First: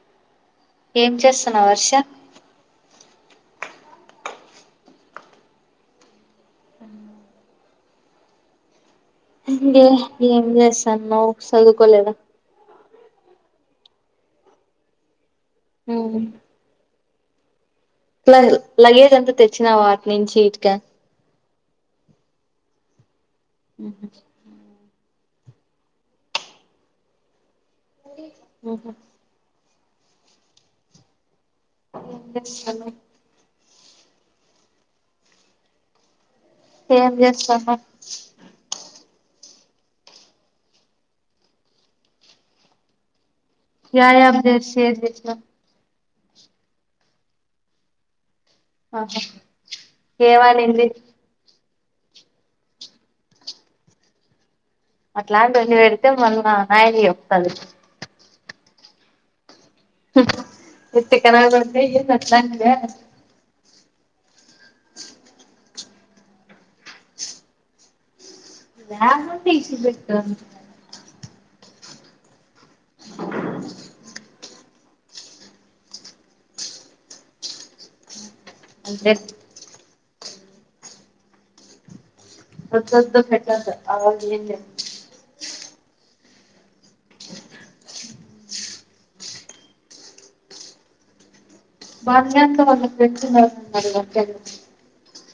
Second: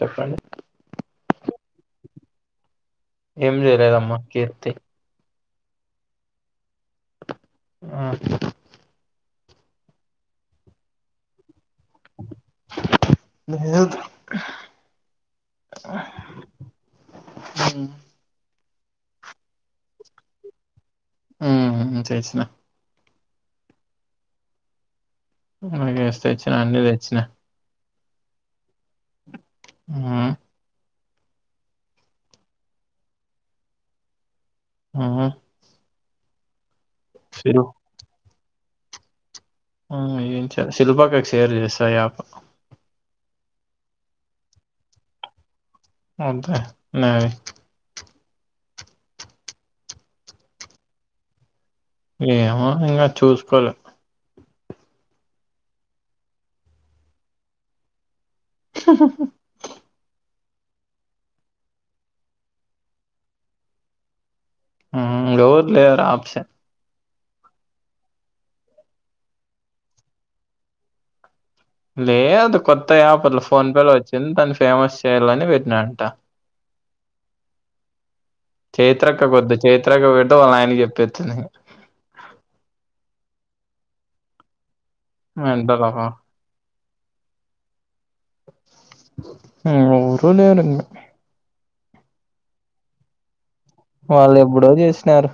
చెప్పండి ఏం చేస్తావు వర్ష్ ఏం చేయలేదమ్మా కీర్తి ఆ ఇంగే ఏం చేస్తన్నావ్ సదువుకోలేద లేదు ఊమ్ హుమ్ లన్ లగేజ్ అంతా తెచ్చినావా అట్నించి ఇటుక హుమ్ చేసిన మ్ హు లగేజ్ తెచ్చినా అన్ని తెచ్చినా ఆహా ఆ ఎం చేస్తాన్నవ్ హుమ్ ఏం చేస్తాన్నవ్ ఆ ఏం చె శిల్పక్కకి చెర్ చేశా అప్ య యాప్ చె షేర్ చేసినవ్ ఉంటే నాది ఆహా ఏవనింది ఏమో ఇంకా చూసుకోలే అట్లాంటివన్ని పెడితే వాళ్ళ నాయనికి చెప్తది ఈ తిక్కనా కొడుకు ఏందీ అట్లనిందే హా ఎవర్ లేరాప్ష యాప్ తీసి పెట్టాను లేద్ కొత్ త్త యాప్ అట్ల ఫోన్ పేలో వచ్చింది దాన్ని ఫేమస్ చేయాలని పెట్నంట అంటే చైత్రక్క కొద్దు చైత్రక్క పేడ్ తె వళ్ళ ఆయనకుప్పేత్తది వద్దు వద్దు పెట్టద్దు అవి అన్ని ఎందీ రా మెంటల్ హా ఉహ్ ఎవరు లేరు ఇంగా బాబీ గానీతో వాళ్ల ఫ్రెండ్స్ ఉన్నారు వాళ్ళు ఎబ్బుడో చేసినారు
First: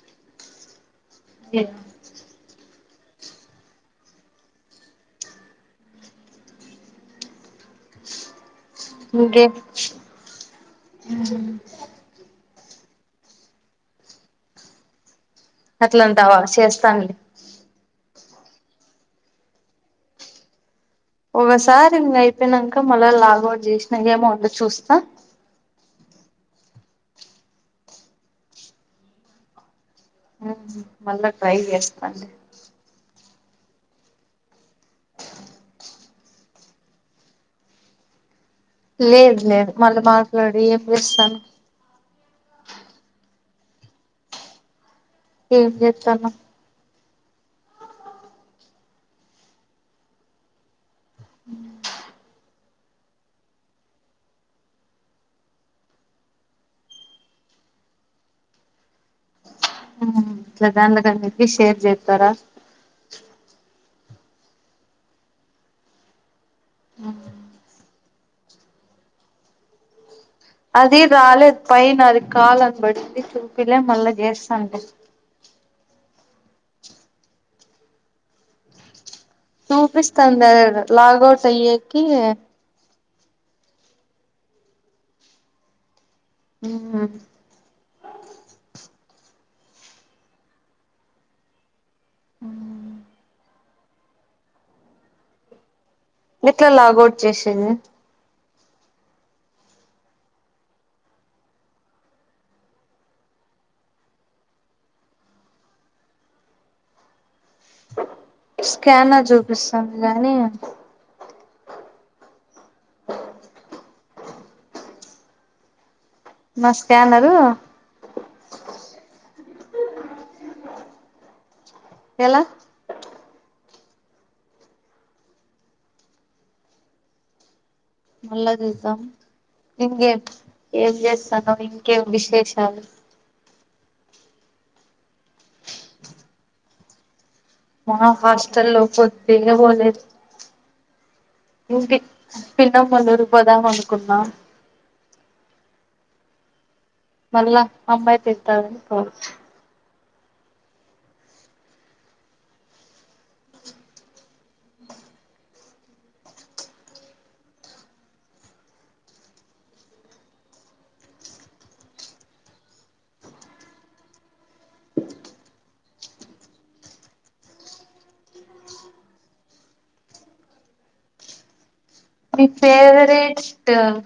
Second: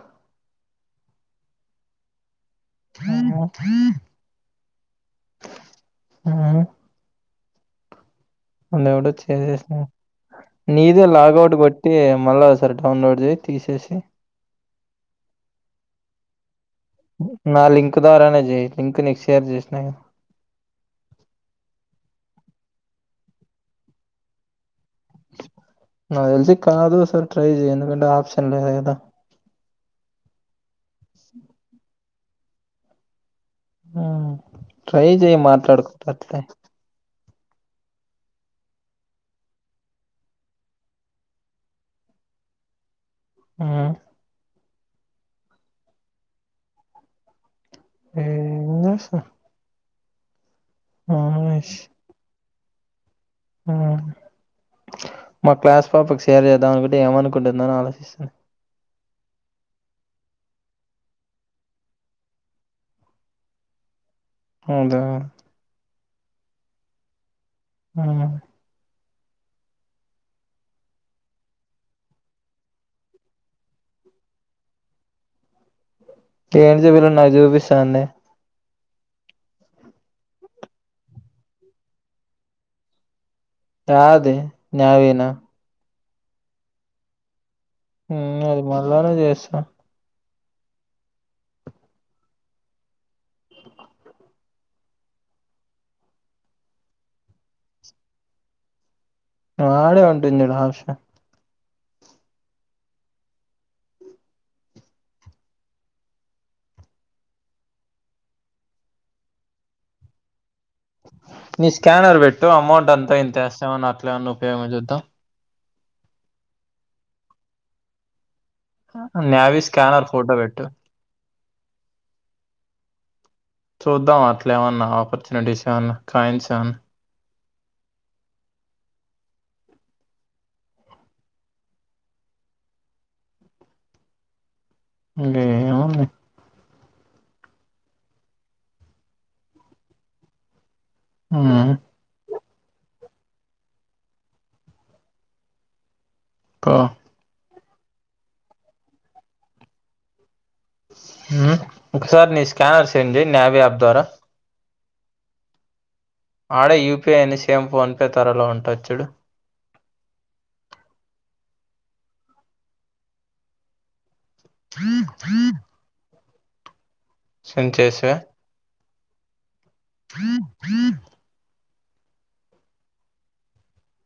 ఎట్ ఉహ్ ఉహ్ మనది ఎబ్బుడో ఇంకే చేసినారు నీదే లాగౌట్ కొట్టి మళ్ళా సరే డౌన్లోడ్ చేయి తీసేసి అట్లాంటితావా చేస్ నా లింక్ లింక్ ద్వారనే చేయి లింక్ నీకు షేర్ చేసినా గా ఒకసారి ఇంగా అయిపోయినాక మళ్ళీ లాగౌట్ చేసినాక ఏమో ఉండు చూస్తా నాకు తెల్సి కాదు ఒకసారి ట్రై చేయి ఎందుకంటే ఆప్షన్ లేదు కదా ఆహ్ మళ్ళా ట్రై చేస్తాండి ఉహ్ ట్రై చేయి మాట్లాడుకుంట అట్లే లేదు లేదు మళ్ళీ మాట్లాడి ఏం చేస్తాన్నవు ఉహ్ ఏం చెత్తన్నావు ఎమ్ దోసా ఆహ్ యస్ మా క్లాస్ పాపకు షేర్ చేద్దాం అనుకుంటే ఏమనుకుంటుందని ఆలోచిస్తున్న ఇట్లా దాండ్లకి అన్నిటికీ షేర్ చేస్తారా అవుద ఆహ్ ఉహ్ అది రాలేదు పైన అది కాల్ అని బడింది చూపిలే మళ్ళా చేస్తాండి ఏంటికి చూపియ్యలే నాకు చూపిస్తోంది చూపిస్తాంది అదేదో లాగౌట్ అయ్యేకి యాది నావి నా ఉహ్ ఉహ్ అది మళ్ళానే చేస్తా ఆహ్ ఎట్లా లాగౌట్ చేసేది ఆడే ఉంటుంది చూడు ఆప్షన్ స్కానర్ చూపిస్తుంది గానీ నీ స్కానర్ పెట్టు అమౌంట్ అంతా ఇంతో వేస్తామని అట్లే ఏమన్నన్నా ఉపయోగం చూద్దాం. నా స్కానరు నావి స్కానర్ ఫోటో పెట్టు ఎలా చూద్దా అట్లా ఏమన్నా ఆపర్చునిటీస్ ఏమన్నా, కాయిన్స్ ఏమన్నా మళ్ళా చూద్దాం ఇంకేం ఏం చేస్తానావ్ ఇంకేం విశేషాలు ఇంగా ఎమ్ ఉన్నాయి మా హాస్టల్ లో పొద్దె బోలేదు ఉహ్ పిన్నమ్మ వాళ్ల ఊరికి పోదాం అనుకున్నా క అబ్బాయి తిడతాన్నాడు పో ఒకసారి నీ స్కానర్స్ సెండ్ చెయి నావీ యాప్ ద్వారా ఆడ యూపిఐ అని సేమ్ ఫ ఫోన్ పే త్వరలో ఉంటది చూడు త్రీ త్రీ సెండ్ చేసా ఫ బ మీ ఫేవరెట్ స్టార్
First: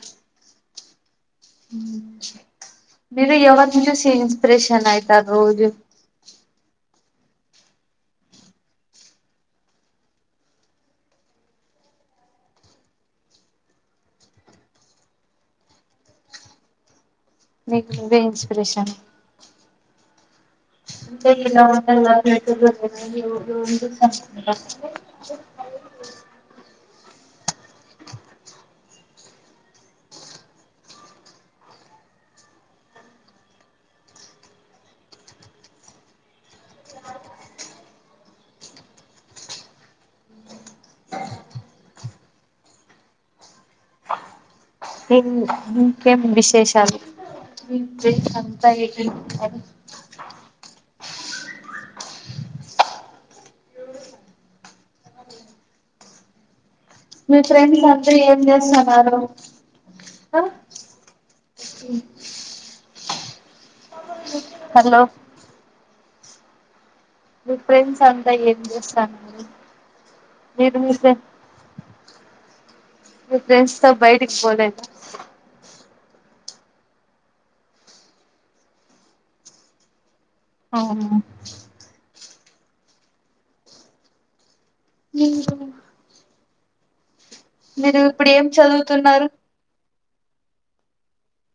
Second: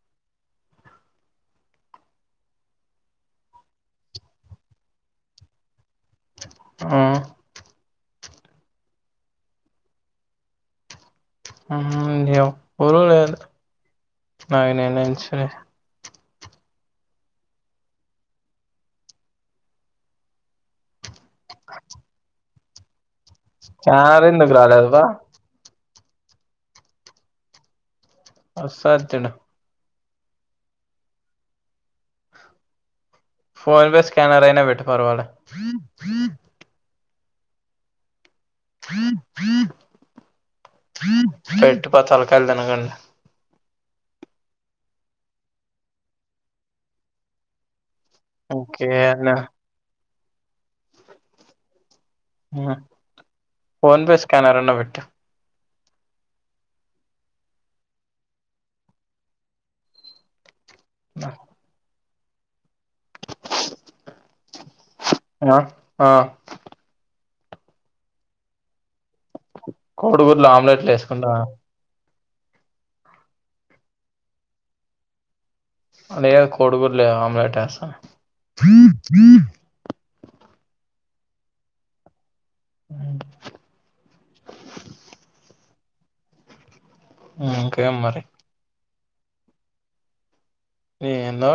మీరు ఎవరిని చూసి ఇన్స్పిరేషన్ అయితారు రోజు ఆ ఆ నాకు ఎవరూ లేరు న నేనే ఇన్స్పిరే ష న్ [unintelligible] నికు నివ్వే ఇన్స్పిరేషన్ అంతే ఇలా ఉండల్లనీ తినొపర్ కేజి ఇరవై స్కానర్ ఎందుకు రూపాయాలు రాలేదు ఉంటుందా బా అసల్ తెలు ఫోన్ పే స్కానర్ అయినా పెట్టు పరవాలే పెట్టు ఫస్ట్ తలకాయలు తినకుండా ఉ ఇంకెం విశేషాలు అంతా ఎం [unintelligible] ఇంకేనా లేదు పనీ ఫోన్ పే స్కానర్ ఉందా మితొ మీ ఫ్రెండ్స్ అంత ఏం చేస్తన్నారు నా ఉహ్ హలో ఆ ఆ డిఫరెంట్ స్ అంతా ఏం చేస్తాన్నవ్ కోడిగుడ్లు ఆమ్లెట్లు వేసుకుండా మీ ఫ్రెండ్స్ తో బయటికి పోలేద అదే కదా కోడుగుడ్లు ఆమ్లెట్ వేస్తాన్న ఆవున వున ఏమ్ కావల్ల ఇంకేం మీరు మరి ఇప్పుడు ఏం చదువు తున్నారు ఏమో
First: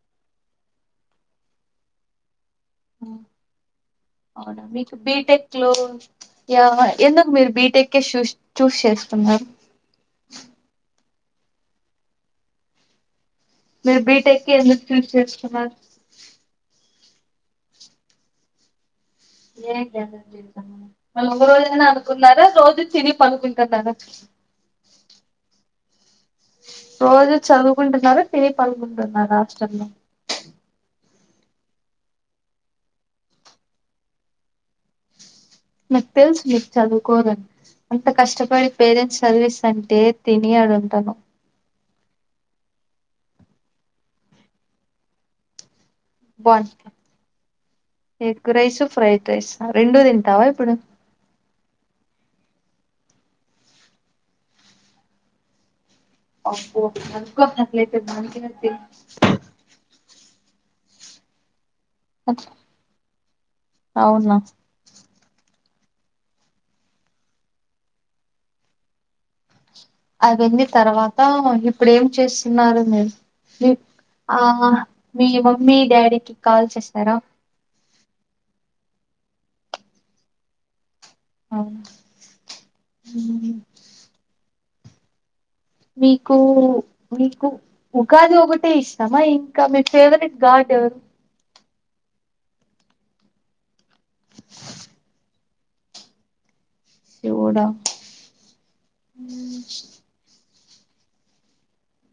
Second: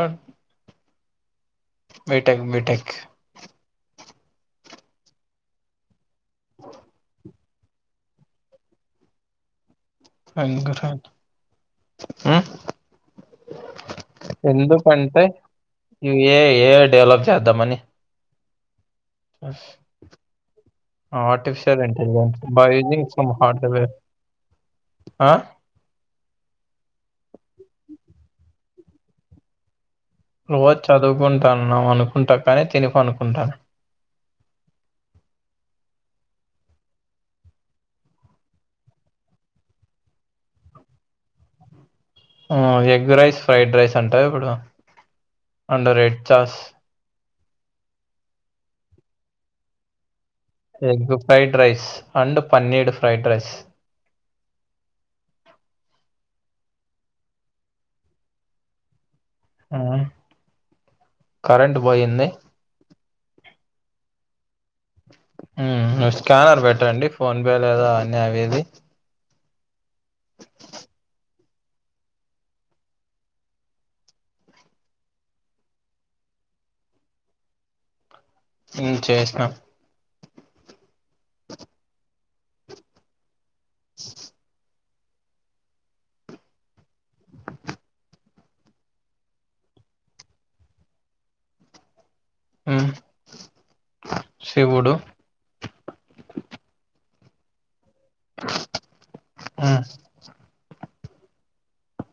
మిఠంగ్ మీఠక్ అవునా మీకు బీటెక్ లో యా ఎందుకు మీరు బీటెక్ కే చూస్ చూస్ చేసుకున్నారు మ్మ్ మీరు బీటెక్ కే ఎందుకు చూస్ ఎందుకంటంటే చేసుకున్నారు ఇవి ఏ ఏ డెవలప్ చేద్దమని ఏంద మళ్ళు ఒక ఆర్టిఫిషియల్ రోజైనా ఇంటెలిజెన్స్ అనుకున్నారా బై రోజు యూజింగ్ తిని ప సమ్ హార్డ్వేర్ అనుకుంటున్నారా ఆ రోజు చదువుకుంటున్నారు తిని పడుకుంటున్నారా హాస్టల్ లో రోజు చదువుకుంటాన్నా అనుకుంటా కానీ తిని పడనుకుంటా అనుకుంటాను నాకు తెలుసు మీకు చదువుకోదని అంత కష్టపడి పేరెంట్స్ చదివిస్తుంటేయ్ అంటే తిన అడుంటాను మ్ ఎగ్ రైస్ ఫ్రైడ్ రైస్ అంటా ఇప్పుడు అండర్ ఎడ్ చస్ బాగుంటా ఎగ్ రైస్ ఫ్రైడ్ రైస్ రెండూ తంట ఎ ఫ్రైడ్ రైస్ రం పన్నీడు ఫ్రైడ్ రైస్ అబ్బకులేయితే మకి కరెంట్ పొఇంది అవునా నువ్ స్కానర్ పెట్టండి ఫోన్పే లేదా అన్నీ అవిది అవీ తర్వాత ఇప్పుడు ఏం చేస్తున్నారు మీరు మీ ఆ మీ మమ్మీ డాడీకి కాల్ చేసారా ఇ చేసినాం అ మీకు మీకు ఉగాది ఒకటే ఇష్టమా ఇంకా మీ ఫేవరెట్ గాడ్ ఎవరు మ్ శివుడు శివుడా ఆ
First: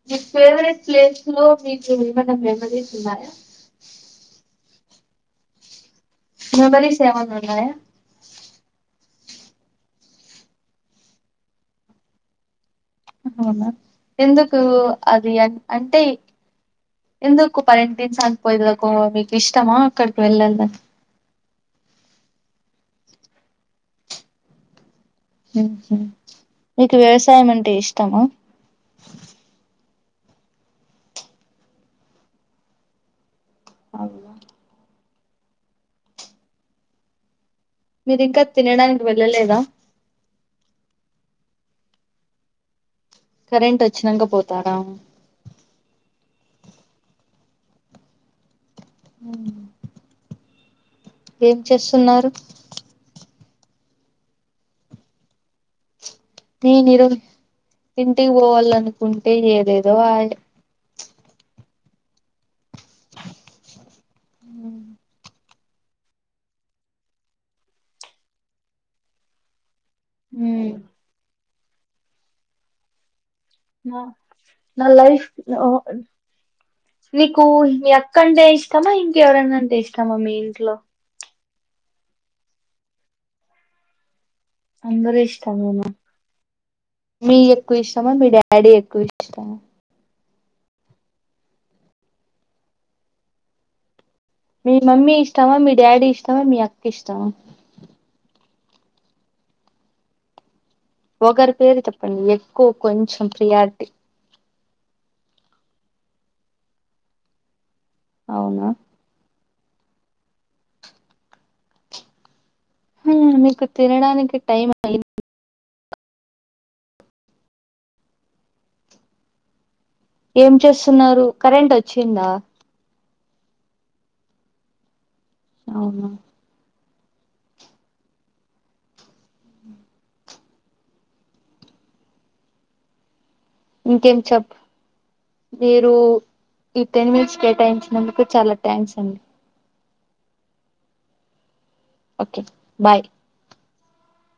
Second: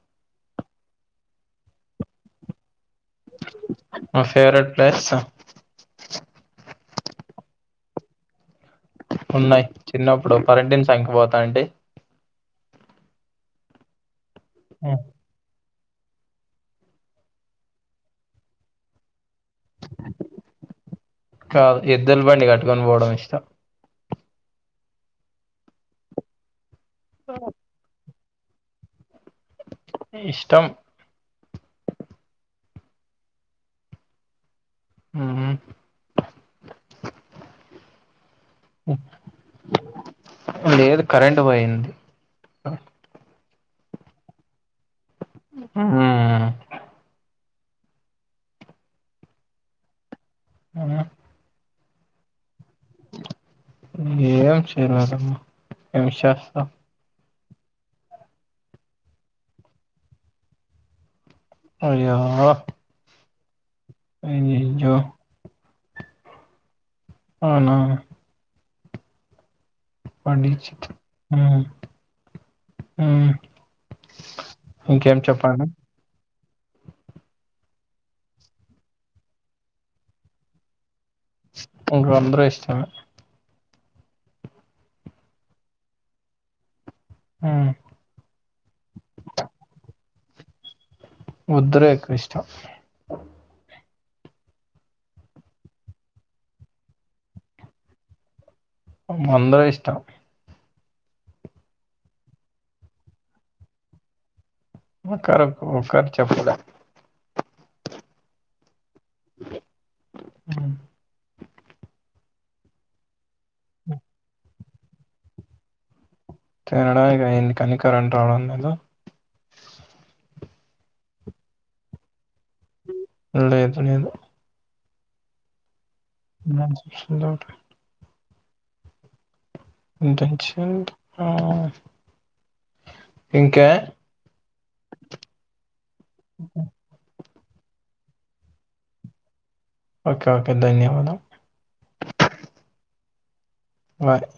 మీ ఫేవరెట్ ప్లేస్ లో మీకు ఏమన్న మెమరీస్ ఉన్నాయా ప్రస మెమరీ స ఏవన్ ఉన్నాయా ఉన్నాయి చిన్నప్పుడు కరంటైన్ సంఖ్య పోతా అడి అవునా ఎందుకు అది అని అంటే ఎందుకు పరెంటైన్స్గిపోయకు మీకు ఇష్టమా అక్కడికి వెళ్ళదాని కాదు ఎద్దులు పండి కట్టుకొని పోవడం ఇష్టం హ మీకు వ్యవసాయం అంటే ఇష్టమ అ [unintelligible] ఇష్టం అవున మ్ మీరి ఇంకా తినడానికి వెళ్ళలేదా టు పోయింది. కరెంట్ వచ్చినంక పోతారా ఆ ఉ ఆ చేస్తున్నారు ఏం చేర్వరమ్మా ఏ శేస్తా నేను ఈరోజు ఇంటికి పోవాలనుకుంటే ఏదేదో అయ్ అయ్యో అయ్యయ్యో అవునా ఉ పండిచ్ ఆ ఉ న నా లైఫ్ నీకు మీ అక్కంటే ఇష్టమా ఇంకెవరన్నంటే ఇష్టమా మీ ఇంట్లో నాకు అందరు ఇష్టమే అందరు ఇష్టమేనా మీ హ్మ్. ఎక్కు ఇష్టమా మీ డాడీ ఎక్కువ ఇష్టమా ముద్ర ఎక్కవ ఇష్టం మీ మమ్మీ ఇష్టమా, మీ డాడీ ఇష్టమా, మీ అక్క ఇష్టమా అమ్ అందరం ఇష్టం ఒకరి పేరు చెప్పండి ఎక్కువ కొంచెం ప్రియారిటీ ఒకక్క ఒకర్ చెప్పలేం అవున ఉ ఉ మీక్ తినడానికి టైమ్ టైమ్ తేడాయింది కనికరెం రావడం లేదో ఏం చేస్తున్నారు కరెంట్ వచ్చిందా లేదు లేదు అవున నిదంచ్ ఉంద ఉంట్ ఇంటెన్షన్ పా ఇంకేం చెప్పు లేద్ దు ఇట్ నిమ్స్ కేటాయించినందుకు చాలా థ్యాంక్స్ అండి ఓకే ఓకే ధన్యవాదాం ఓకే బాయ్ బాయ్